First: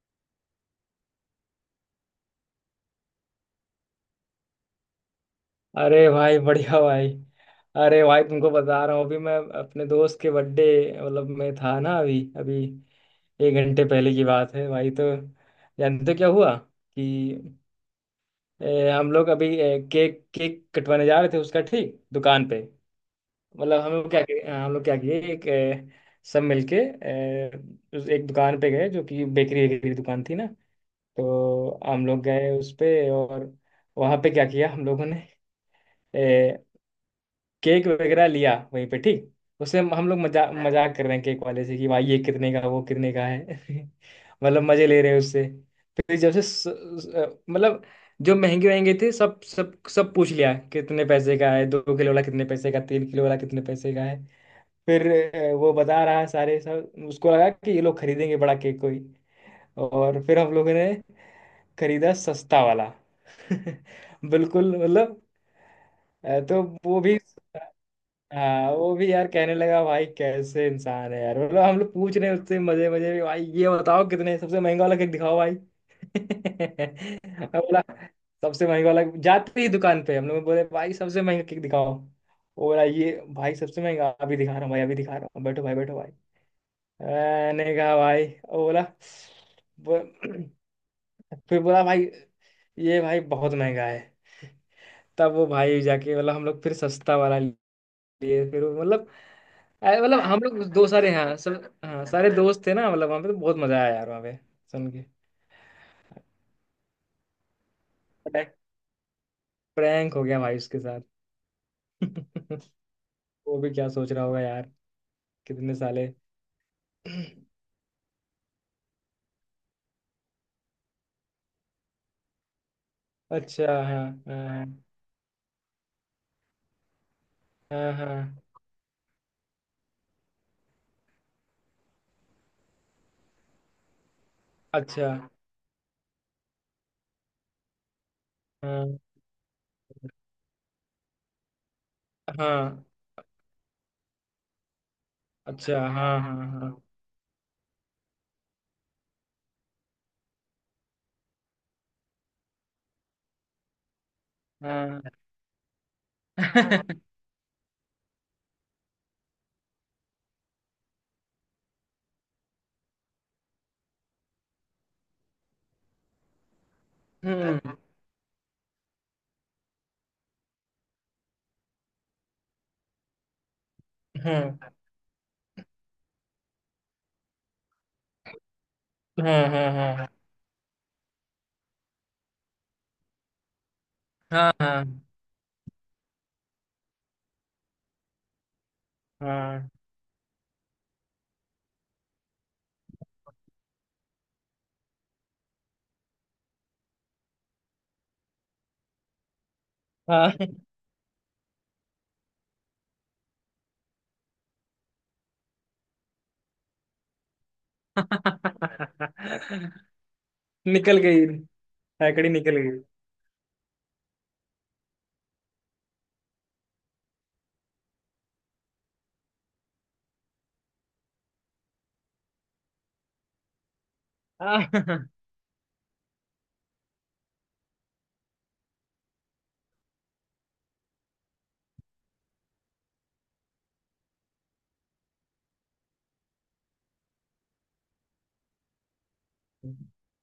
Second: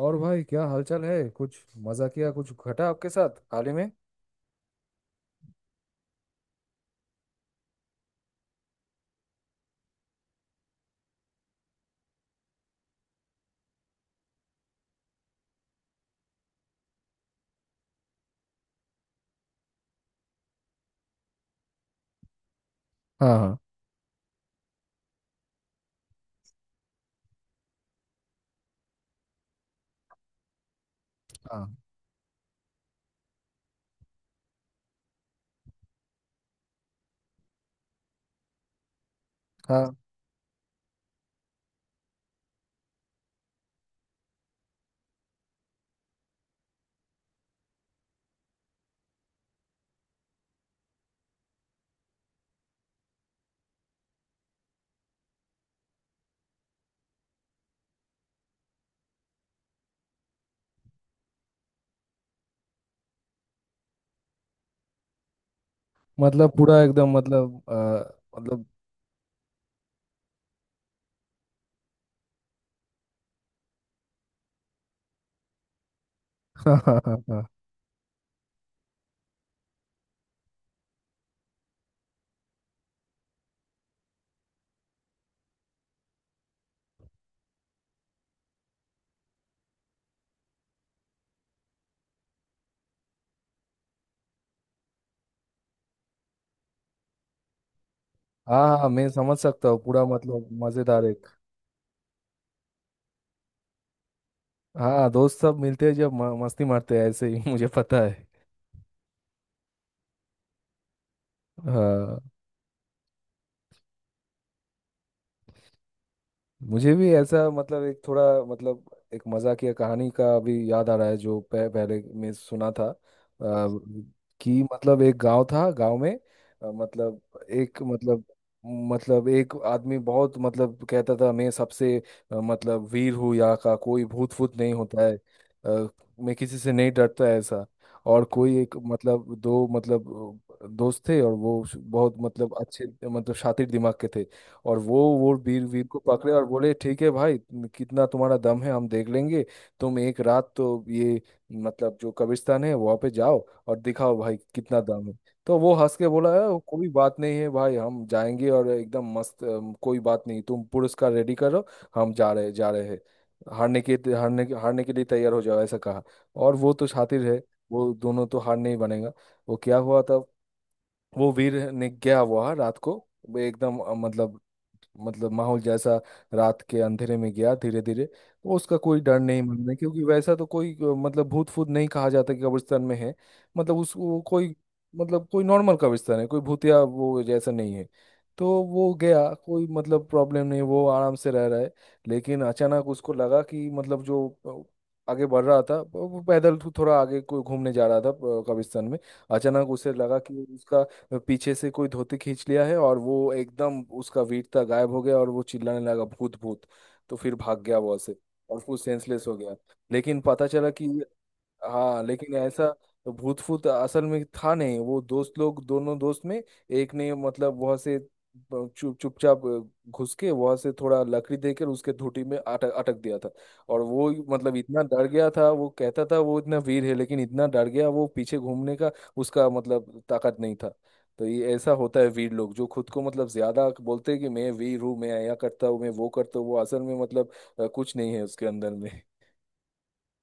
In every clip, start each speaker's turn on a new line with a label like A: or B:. A: और भाई, क्या हालचाल है? कुछ मजा किया, कुछ घटा आपके साथ हाल ही में?
B: अरे भाई, बढ़िया भाई। अरे भाई, तुमको बता रहा हूँ अभी। मैं अपने दोस्त के बर्थडे मतलब मैं था ना, अभी अभी, एक घंटे पहले की बात है भाई। तो जानते हो क्या हुआ कि हम लोग अभी केक केक कटवाने जा रहे थे उसका, ठीक, दुकान पे।
A: हाँ, हाँ,
B: मतलब हम लोग क्या किए, हम लोग क्या किए, एक सब मिलके उस एक दुकान पे गए जो कि बेकरी वेकरी की दुकान थी ना।
A: हाँ,
B: तो हम लोग गए उस पे, और वहाँ पे क्या किया हम लोगों ने, केक वगैरह लिया वहीं पे, ठीक। उसमें हम
A: हाँ।
B: हम लोग मजा मजाक कर रहे हैं केक वाले से कि भाई ये कितने का, वो कितने का है मतलब मजे ले रहे हैं उससे। फिर जब से मतलब जो महंगे महंगे थे सब सब सब पूछ लिया कितने पैसे का है, दो किलो वाला कितने पैसे का, तीन किलो वाला कितने पैसे का है। फिर वो बता रहा है सारे, सब। उसको लगा कि ये लोग खरीदेंगे बड़ा केक कोई, और फिर हम लोगों ने खरीदा सस्ता वाला बिल्कुल मतलब
A: मतलब
B: तो
A: पूरा
B: वो
A: एकदम,
B: भी,
A: मतलब मतलब।
B: हाँ वो भी यार कहने लगा भाई कैसे इंसान है यार। मतलब हम लोग पूछ रहे हैं उससे मजे मजे में भाई ये बताओ, कितने, सबसे महंगा वाला केक दिखाओ भाई
A: हाँ, हाँ, हाँ, हाँ।
B: मैं बोला सबसे महंगा वाला, जाते ही दुकान पे हम लोग बोले भाई सबसे महंगा केक दिखाओ। वो बोला ये भाई सबसे महंगा, अभी दिखा रहा हूँ भाई, अभी दिखा रहा हूँ, बैठो भाई बैठो भाई। मैंने कहा भाई, वो बोला बो- फिर बोला भाई ये भाई बहुत महंगा है। तब वो भाई जाके बोला, हम लोग फिर सस्ता वाला लिए, फिर
A: हाँ,
B: वो-
A: हाँ, मैं
B: मतलब,
A: समझ सकता हूँ
B: अरे
A: पूरा,
B: मतलब हम
A: मतलब
B: लोग दो
A: मजेदार
B: सारे
A: एक।
B: हैं, सब हाँ, सारे दोस्त थे ना मतलब वहाँ पे, तो बहुत मजा आया यार वहाँ पे। सुन के
A: हाँ, दोस्त सब मिलते हैं जब मस्ती मारते हैं ऐसे ही। मुझे पता है।
B: प्रैंक हो गया भाई उसके साथ
A: हाँ,
B: वो भी क्या सोच रहा होगा यार, कितने साले।
A: मुझे भी ऐसा, मतलब एक थोड़ा, मतलब एक मजाकिया कहानी का भी याद आ रहा है, जो पहले मैं सुना था।
B: अच्छा, हाँ
A: कि
B: हाँ
A: मतलब एक गांव था गांव में, मतलब एक,
B: हाँ हाँ।
A: मतलब एक आदमी बहुत, मतलब कहता था मैं सबसे, मतलब वीर हूँ, यहाँ का कोई भूत फूत नहीं होता
B: अच्छा,
A: है। अ, मैं किसी से नहीं डरता है, ऐसा। और कोई एक,
B: हाँ
A: मतलब दो, मतलब दोस्त थे, और वो बहुत, मतलब अच्छे,
B: हाँ।
A: मतलब शातिर दिमाग के थे। और वो वीर
B: अच्छा,
A: वीर को
B: हाँ
A: पकड़े
B: हाँ
A: और
B: हाँ
A: बोले, ठीक है भाई, कितना तुम्हारा दम है हम देख लेंगे। तुम एक रात तो ये, मतलब जो कब्रिस्तान है वहाँ पे जाओ, और दिखाओ भाई कितना दम
B: हाँ
A: है। तो वो हंस के बोला है, कोई बात नहीं है भाई, हम जाएंगे और एकदम मस्त, कोई बात नहीं, तुम पुरस्कार रेडी करो। हम जा रहे हैं। हारने के लिए तैयार हो जाओ, ऐसा कहा। और वो तो शातिर है,
B: हम्म,
A: वो दोनों तो हार नहीं बनेगा। वो क्या हुआ था? वो वीर ने गया हुआ रात को, वो एकदम, मतलब
B: हम्म,
A: माहौल जैसा। रात के अंधेरे में गया धीरे धीरे। वो उसका कोई डर नहीं
B: हाँ
A: मन
B: हाँ
A: में क्योंकि
B: हाँ
A: वैसा तो कोई, मतलब भूत फूत नहीं कहा जाता कि कब्रिस्तान में है। मतलब उस, वो
B: हाँ
A: कोई,
B: हाँ
A: मतलब कोई नॉर्मल कब्रिस्तान है, कोई भूतिया वो जैसा नहीं है। तो वो गया, कोई
B: हाँ
A: मतलब प्रॉब्लम नहीं, वो आराम से रह रहा है। लेकिन अचानक उसको लगा कि मतलब जो आगे बढ़ रहा था, वो पैदल थोड़ा आगे कोई घूमने जा रहा था, कब्रिस्तान में। अचानक उसे लगा कि
B: हाँ
A: उसका पीछे से कोई धोती खींच लिया है, और वो एकदम उसका वीरता गायब हो गया, और वो चिल्लाने लगा भूत, भूत। तो फिर भाग गया वहां से और फिर सेंसलेस हो गया। लेकिन पता चला कि,
B: निकल गई,
A: हाँ,
B: हैकड़ी
A: लेकिन
B: निकल
A: ऐसा
B: गई।
A: भूत फूत असल में था नहीं, वो दोस्त लोग दोनों दोस्त में, एक ने मतलब वहां से चुप चुपचाप घुस के वहां से थोड़ा लकड़ी देकर उसके धूटी में अटक अटक दिया था। और वो, मतलब इतना डर
B: हाँ,
A: गया था, वो कहता था वो इतना वीर है लेकिन इतना डर गया, वो पीछे घूमने का उसका मतलब ताकत नहीं था। तो ये ऐसा होता है, वीर लोग जो खुद को मतलब ज्यादा बोलते हैं कि मैं वीर हूँ, मैं यह करता हूँ, मैं वो करता हूँ, वो असल में मतलब कुछ नहीं है उसके अंदर में।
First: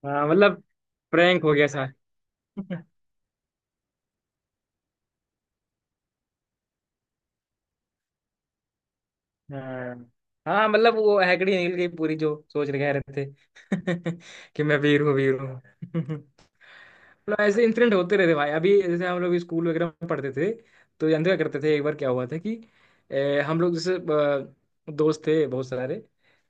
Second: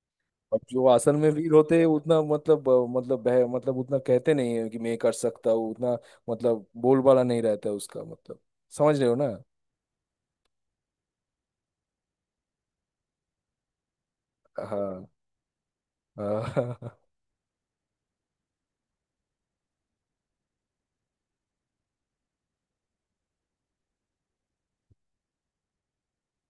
B: हाँ,
A: और
B: मतलब
A: जो असल में
B: प्रैंक
A: वीर
B: हो गया
A: होते हैं
B: सा।
A: उतना मतलब अ, मतलब बह मतलब उतना कहते नहीं है कि मैं कर सकता हूँ उतना, मतलब बोलबाला नहीं रहता है उसका, मतलब। समझ रहे हो ना?
B: हाँ हाँ, मतलब वो हैकड़ी निकल गई पूरी, जो सोच रहे कह रहे थे कि मैं वीर
A: हाँ,
B: हूँ, वीर हूँ
A: हाँ।
B: मतलब ऐसे इंसिडेंट होते रहते भाई। अभी जैसे हम लोग स्कूल वगैरह में पढ़ते थे तो जानते क्या करते थे, एक बार क्या हुआ था कि हम लोग जैसे दोस्त थे बहुत सारे,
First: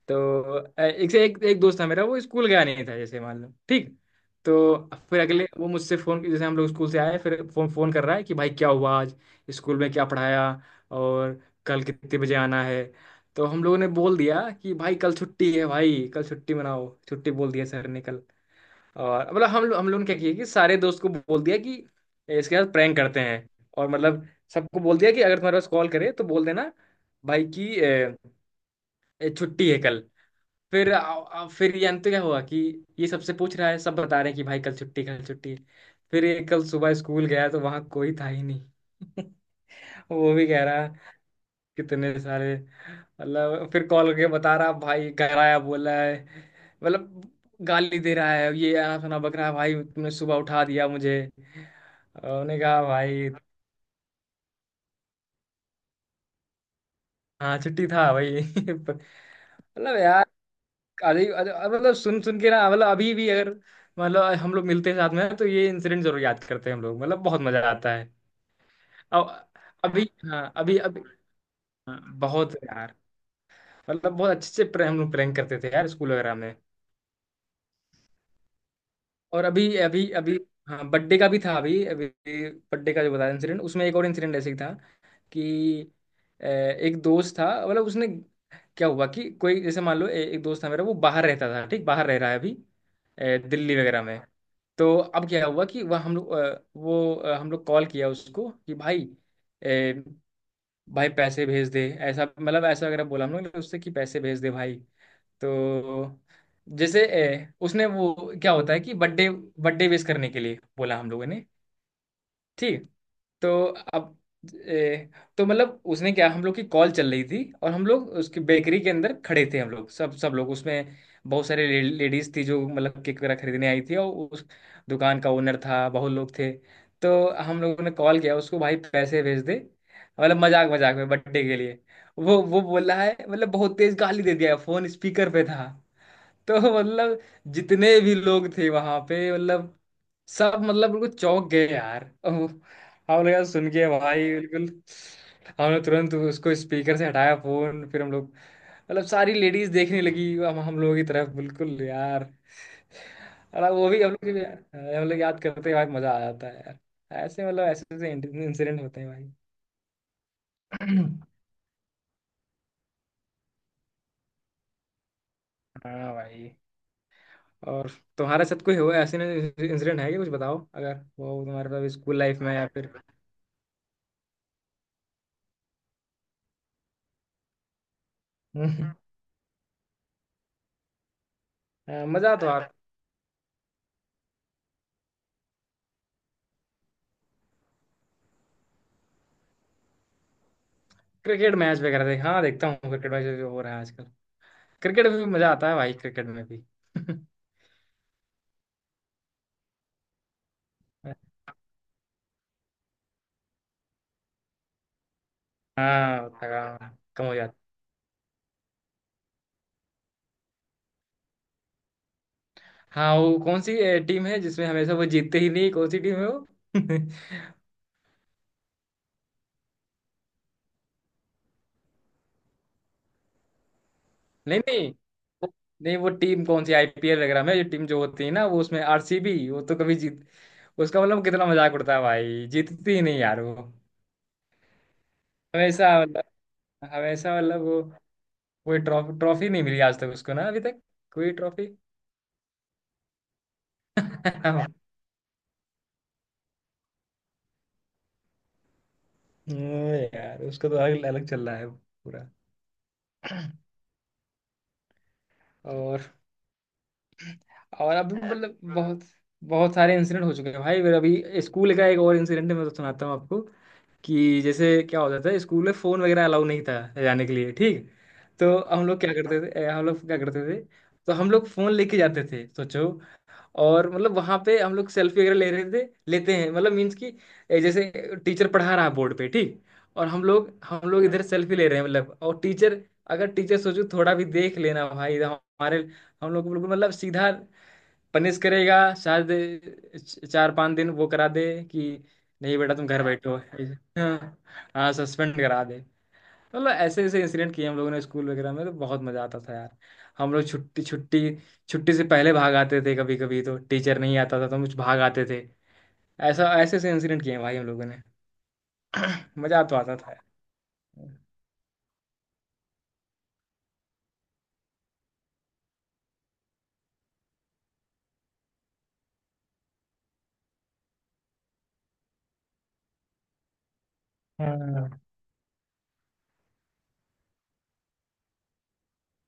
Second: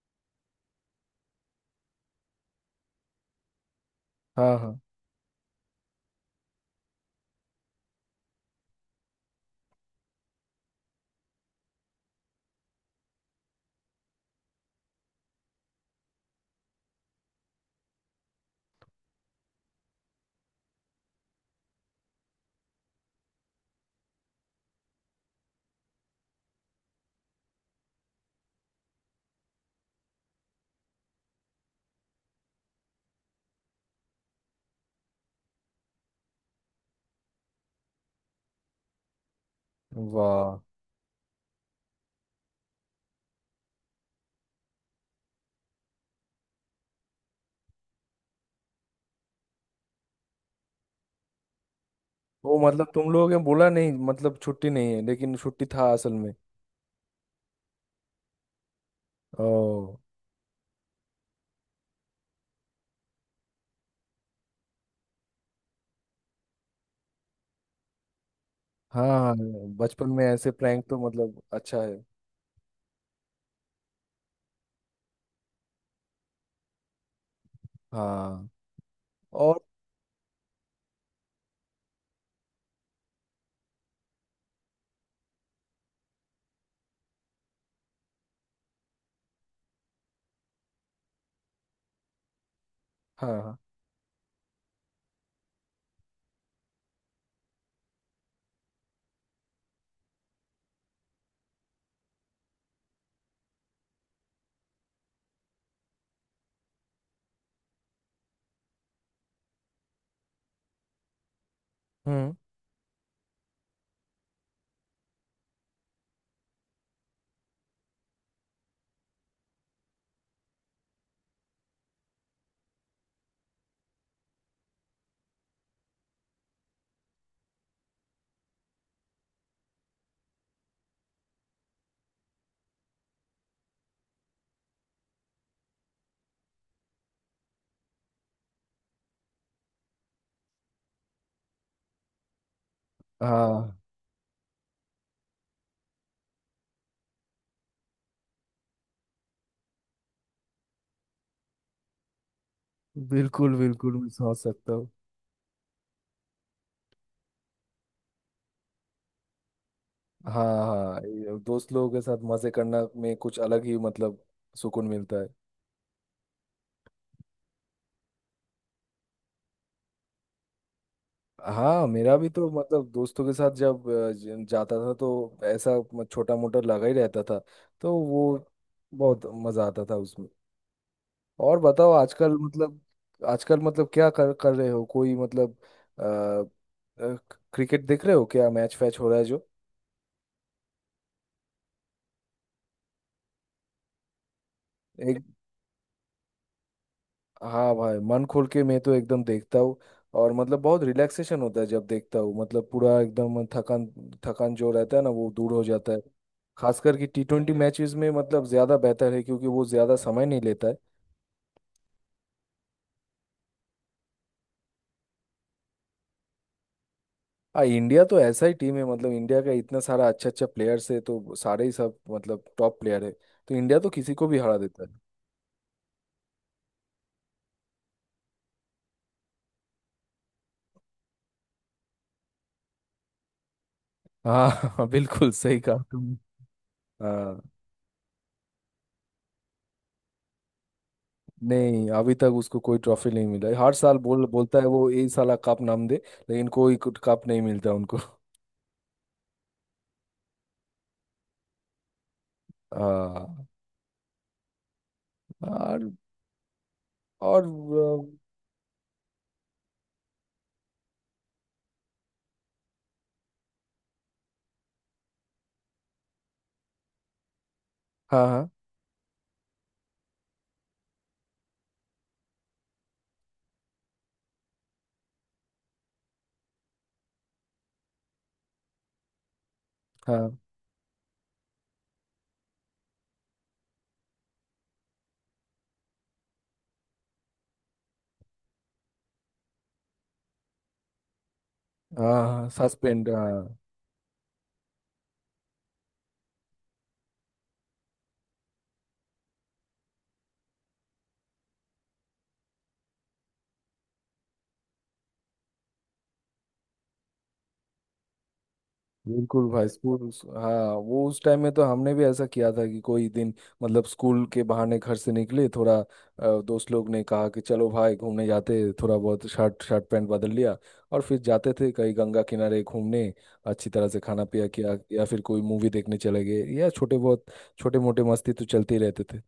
B: तो एक से एक, एक दोस्त था मेरा, वो स्कूल गया नहीं था जैसे, मान लो, ठीक।
A: हाँ,
B: तो
A: हाँ।
B: फिर अगले वो मुझसे फोन, जैसे हम लोग स्कूल से आए, फिर फोन फोन कर रहा है कि भाई क्या हुआ आज, स्कूल में क्या पढ़ाया, और कल कितने बजे आना है। तो हम लोगों ने बोल दिया कि भाई कल छुट्टी है भाई, कल छुट्टी मनाओ, छुट्टी बोल दिया सर ने कल। और मतलब हम लोग ने क्या किया कि सारे दोस्त को बोल दिया कि इसके साथ प्रैंक करते हैं, और मतलब सबको बोल दिया कि अगर तुम्हारे पास कॉल करे तो बोल देना भाई की छुट्टी है कल। फिर आ, आ, फिर जानते क्या हुआ कि ये सबसे पूछ रहा है, सब बता रहे हैं कि भाई कल छुट्टी, कल छुट्टी। फिर ये कल सुबह स्कूल गया तो वहां कोई था ही नहीं वो भी
A: वाह,
B: कह रहा कितने सारे, मतलब फिर कॉल करके बता रहा भाई घर आया बोला है, मतलब गाली दे रहा है ये, आना सुना बकरा भाई तुमने सुबह उठा दिया मुझे। और उन्होंने
A: वो
B: कहा
A: मतलब तुम लोगों
B: भाई,
A: ने बोला नहीं मतलब छुट्टी नहीं है, लेकिन छुट्टी था असल में?
B: हाँ छुट्टी था भाई मतलब
A: ओ।
B: यार अजीब अजीब- मतलब सुन सुन के ना, मतलब अभी भी अगर मतलब हम लोग मिलते हैं साथ में तो ये इंसिडेंट जरूर याद करते हैं हम लोग, मतलब बहुत मजा आता है।
A: हाँ,
B: अब
A: हाँ,
B: अभी,
A: बचपन में ऐसे
B: हाँ अभी
A: प्रैंक तो
B: अभी,
A: मतलब अच्छा
B: हाँ,
A: है।
B: बहुत यार। मतलब बहुत अच्छे से हम लोग प्रैंक करते थे यार स्कूल वगैरह में,
A: हाँ।
B: और
A: और।
B: अभी अभी अभी, हाँ बर्थडे का भी था अभी अभी। बर्थडे का जो बताया इंसिडेंट, उसमें एक और इंसिडेंट ऐसे ही था कि एक दोस्त था, मतलब उसने क्या हुआ कि कोई जैसे, मान लो एक दोस्त था मेरा, वो बाहर रहता था ठीक, बाहर रह रहा है अभी
A: हाँ, हाँ।
B: दिल्ली वगैरह में। तो अब क्या हुआ कि वह हम लोग वो हम लोग कॉल किया उसको कि भाई अ, भाई पैसे भेज दे, ऐसा मतलब ऐसा वगैरह बोला हम लोग ने उससे कि पैसे भेज दे भाई। तो जैसे उसने वो क्या होता है कि बर्थडे बर्थडे विश करने के लिए बोला हम लोगों ने,
A: हम्म।
B: ठीक। तो अब ए, तो मतलब उसने क्या, हम लोग की कॉल चल रही थी और हम लोग उसकी बेकरी के अंदर खड़े थे हम लोग, सब सब लोग उसमें, बहुत सारे लेडीज थी जो मतलब केक वगैरह खरीदने आई थी, और उस दुकान का ओनर था, बहुत लोग थे। तो हम लोगों ने कॉल किया उसको भाई पैसे भेज दे, मतलब मजाक मजाक में बर्थडे के लिए। वो बोल रहा है, मतलब बहुत तेज गाली दे दिया, फोन स्पीकर पे था तो मतलब जितने भी लोग थे वहां पे मतलब, सब मतलब बिल्कुल चौंक गए यार। ओह, हम लगा सुन
A: हाँ,
B: के भाई बिल्कुल। हमने तुरंत उसको स्पीकर से हटाया फोन, फिर हम लोग मतलब सारी लेडीज देखने लगी हम लोगों की तरफ बिल्कुल यार।
A: बिल्कुल
B: और वो
A: बिल्कुल
B: भी,
A: मैं
B: हम लोग
A: समझ
B: भी-
A: सकता हूँ।
B: हम लोग याद करते हैं भाई, मजा आ जाता है यार ऐसे। मतलब ऐसे ऐसे इंसिडेंट होते हैं भाई
A: हाँ, हाँ, ये दोस्त लोगों के साथ मजे करना में कुछ अलग ही, मतलब सुकून मिलता है।
B: हाँ भाई। और तुम्हारे साथ कोई हुआ ऐसे इंसिडेंट है कि कुछ बताओ, अगर वो तुम्हारे
A: हाँ,
B: साथ
A: मेरा
B: स्कूल
A: भी
B: लाइफ
A: तो
B: में या
A: मतलब
B: फिर
A: दोस्तों के साथ जब जाता था तो ऐसा छोटा मोटा लगा ही रहता था। तो वो बहुत मजा आता था उसमें। और बताओ
B: मजा
A: आजकल,
B: तो आप।
A: मतलब क्या कर कर रहे हो, कोई मतलब अ, अ, क्रिकेट देख रहे हो, क्या मैच फैच हो रहा है
B: क्रिकेट मैच वगैरह देख, हाँ देखता हूँ क्रिकेट मैच जो हो रहा है आजकल। क्रिकेट में
A: जो?
B: भी मजा आता है भाई, क्रिकेट में भी
A: हाँ भाई, मन खोल के मैं तो एकदम देखता हूँ। और मतलब बहुत रिलैक्सेशन होता है जब देखता हूँ, मतलब पूरा एकदम थकान। थकान जो रहता है ना, वो दूर हो जाता है।
B: हाँ,
A: खासकर
B: थकान
A: कि टी
B: कम हो
A: ट्वेंटी
B: जाता
A: मैचेस में, मतलब ज़्यादा बेहतर है क्योंकि वो ज़्यादा समय नहीं लेता है।
B: है। हाँ, वो कौन सी टीम है जिसमें हमेशा वो जीतते ही नहीं, कौन सी टीम है वो नहीं,
A: आ इंडिया तो ऐसा ही टीम है, मतलब इंडिया का इतना सारा अच्छा अच्छा प्लेयर्स है, तो सारे ही सब मतलब टॉप प्लेयर है। तो इंडिया तो किसी को भी हरा देता
B: नहीं
A: है।
B: वो-, नहीं वो टीम कौन सी, आईपीएल वगैरह में जो टीम जो होती है ना वो, उसमें आरसीबी, वो तो कभी जीत, उसका मतलब कितना मजाक उड़ता है भाई, जीतती ही नहीं यार वो,
A: हाँ। बिल्कुल सही कहा
B: हमेशा
A: तुम।
B: मतलब, हमेशा
A: हाँ,
B: मतलब वो कोई ट्रॉफी ट्रॉफी नहीं मिली आज तक उसको ना, अभी तक कोई ट्रॉफी
A: नहीं अभी तक उसको कोई ट्रॉफी नहीं मिला है। हर साल बोलता है वो ये साला कप नाम दे। लेकिन कोई कप नहीं मिलता उनको।
B: यार उसको तो अलग अलग चल रहा है पूरा।
A: हाँ। और
B: और
A: और
B: और अभी मतलब बहुत, बहुत सारे इंसिडेंट हो चुके हैं भाई मेरा। अभी स्कूल का एक और इंसिडेंट मैं तो सुनाता हूँ आपको कि जैसे क्या होता था स्कूल में फ़ोन वगैरह अलाउ नहीं था, जाने के लिए, ठीक।
A: हाँ, हाँ,
B: तो हम लोग क्या करते थे, हम लोग क्या करते थे, तो हम लोग फ़ोन लेके जाते थे सोचो, और मतलब वहां पे हम लोग सेल्फी वगैरह ले रहे थे, लेते हैं मतलब, मीन्स कि जैसे टीचर पढ़ा रहा है बोर्ड पे ठीक, और हम
A: हाँ,
B: लोग हम लोग इधर सेल्फी ले रहे हैं मतलब। और टीचर अगर, टीचर सोचो थोड़ा भी देख लेना भाई इधर हमारे, हम लोग को बिल्कुल मतलब सीधा पनिश करेगा। शायद चार पांच दिन वो करा दे कि
A: हाँ,
B: नहीं बेटा तुम घर
A: सस्पेंड, हाँ,
B: बैठो,
A: suspend, हाँ।
B: हाँ, हाँ सस्पेंड करा दे। मतलब ऐसे ऐसे इंसिडेंट किए हम लोगों ने स्कूल वगैरह में, तो बहुत मजा आता था यार। हम लोग छुट्टी छुट्टी, छुट्टी से पहले भाग आते थे, कभी कभी तो टीचर नहीं आता था तो हम भाग आते थे। ऐसा ऐसे ऐसे इंसिडेंट किए हैं भाई हम लोगों ने
A: बिल्कुल
B: मजा
A: भाई,
B: तो आता
A: स्कूल।
B: था यार।
A: हाँ वो उस टाइम में तो हमने भी ऐसा किया था कि कोई दिन मतलब स्कूल के बहाने घर से निकले, थोड़ा दोस्त लोग ने कहा कि चलो भाई घूमने जाते हैं, थोड़ा बहुत शर्ट शर्ट पैंट बदल लिया। और फिर जाते थे कहीं गंगा किनारे घूमने, अच्छी तरह से खाना पिया किया,
B: हाँ
A: या फिर कोई मूवी देखने चले गए, या छोटे बहुत छोटे मोटे मस्ती तो चलते ही रहते थे।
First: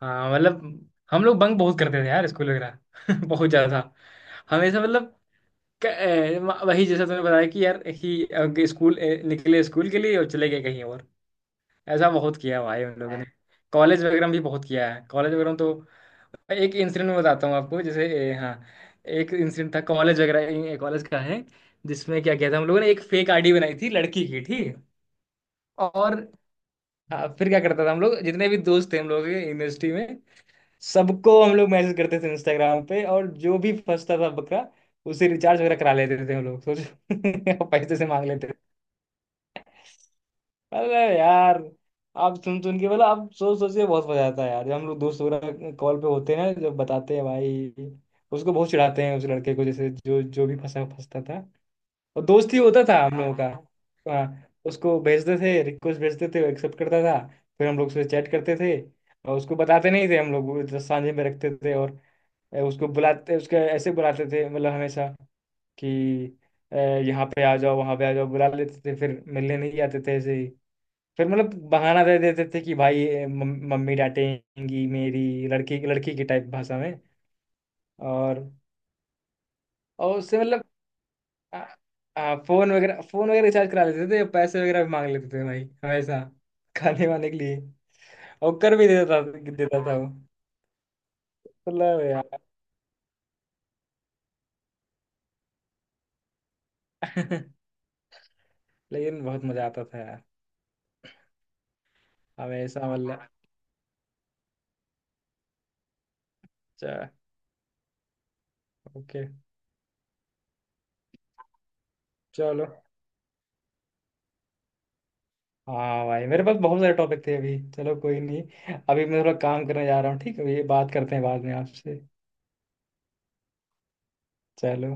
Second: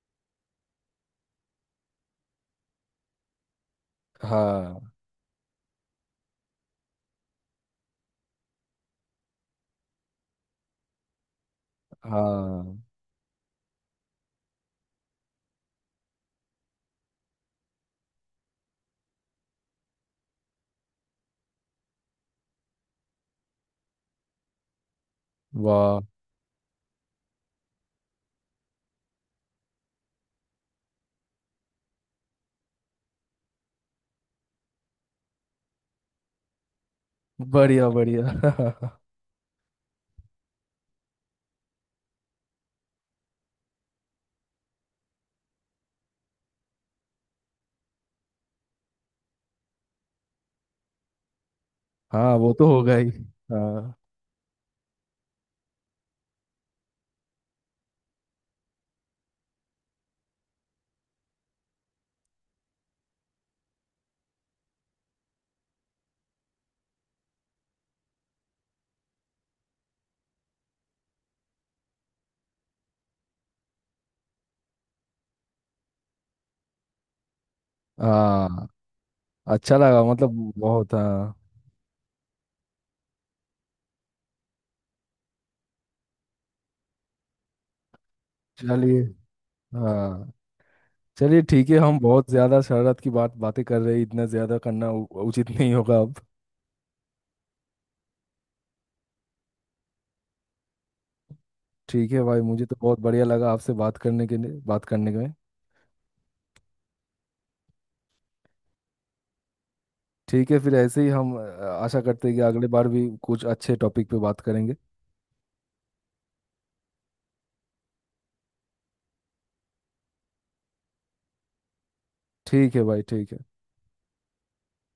B: हाँ मतलब हम लोग बंक बहुत करते थे यार स्कूल वगैरह बहुत ज्यादा। हमेशा
A: हाँ,
B: मतलब क- ए, वही जैसा तुमने बताया कि यार ही स्कूल निकले स्कूल के लिए और चले गए कहीं और, ऐसा बहुत किया है
A: हाँ,
B: भाई हम लोगों ने। कॉलेज वगैरह में भी बहुत किया है। कॉलेज वगैरह में तो एक इंसिडेंट मैं बताता हूँ आपको जैसे हाँ, एक इंसिडेंट था कॉलेज वगैरह, कॉलेज का है, जिसमें क्या किया था हम लोगों ने, एक फेक आईडी बनाई थी लड़की की, ठीक है?
A: वाह,
B: और हाँ, फिर क्या करता था हम लोग, जितने भी दोस्त थे हम लोग के यूनिवर्सिटी में, सबको हम लोग मैसेज करते थे इंस्टाग्राम पे, और जो भी फंसता था बकरा उसे रिचार्ज वगैरह करा लेते थे हम लोग, सोचो
A: बढ़िया,
B: पैसे से
A: बढ़िया।
B: मांग लेते। अरे यार, आप सुन सुन के बोला, आप सोच सोच के बहुत मजा आता है यार। जब हम लोग दोस्त वगैरह कॉल पे होते हैं ना, जब बताते हैं भाई उसको, बहुत चिढ़ाते हैं उस लड़के को जैसे, जो जो भी फंसा फंसता था, और
A: हाँ, वो
B: दोस्त ही
A: तो
B: होता
A: होगा
B: था
A: ही।
B: हम लोगों का।
A: हाँ,
B: हाँ, उसको भेजते थे रिक्वेस्ट, भेजते थे, एक्सेप्ट करता था, फिर हम लोग उससे चैट करते थे। और उसको बताते नहीं थे हम लोग, वो तो सांझे में रखते थे, और उसको बुलाते उसके ऐसे बुलाते थे मतलब हमेशा कि यहाँ पे आ जाओ वहाँ पे आ जाओ, बुला लेते थे फिर मिलने नहीं आते थे ऐसे ही। फिर मतलब बहाना दे देते थे कि भाई मम्मी डांटेंगी मेरी, लड़की लड़की की टाइप भाषा में, और।
A: हाँ, अच्छा लगा,
B: और
A: मतलब
B: उससे मतलब
A: बहुत। हाँ
B: आ, आ, फोन वगैरह रिचार्ज करा लेते थे, पैसे वगैरह भी मांग लेते थे भाई हमेशा, खाने वाने के लिए, और कर भी
A: चलिए।
B: देता था, देता था वो।
A: हाँ चलिए, ठीक है, हम
B: मतलब
A: बहुत
B: यार
A: ज्यादा शरारत की बात, बातें कर रहे हैं, इतना ज्यादा करना उचित नहीं होगा अब।
B: लेकिन बहुत मजा आता था यार,
A: ठीक है भाई, मुझे तो
B: हमेशा
A: बहुत बढ़िया
B: मतलब।
A: लगा आपसे बात करने के लिए, बात करने में।
B: अच्छा, ओके,
A: ठीक है, फिर ऐसे ही हम आशा करते हैं कि अगले
B: चलो।
A: बार भी कुछ अच्छे टॉपिक पे बात करेंगे।
B: हाँ भाई, मेरे पास बहुत सारे टॉपिक थे अभी, चलो कोई नहीं। अभी मैं थोड़ा काम करने जा रहा हूँ, ठीक है, ये बात करते हैं बाद में आपसे।
A: ठीक है भाई, ठीक है।
B: चलो।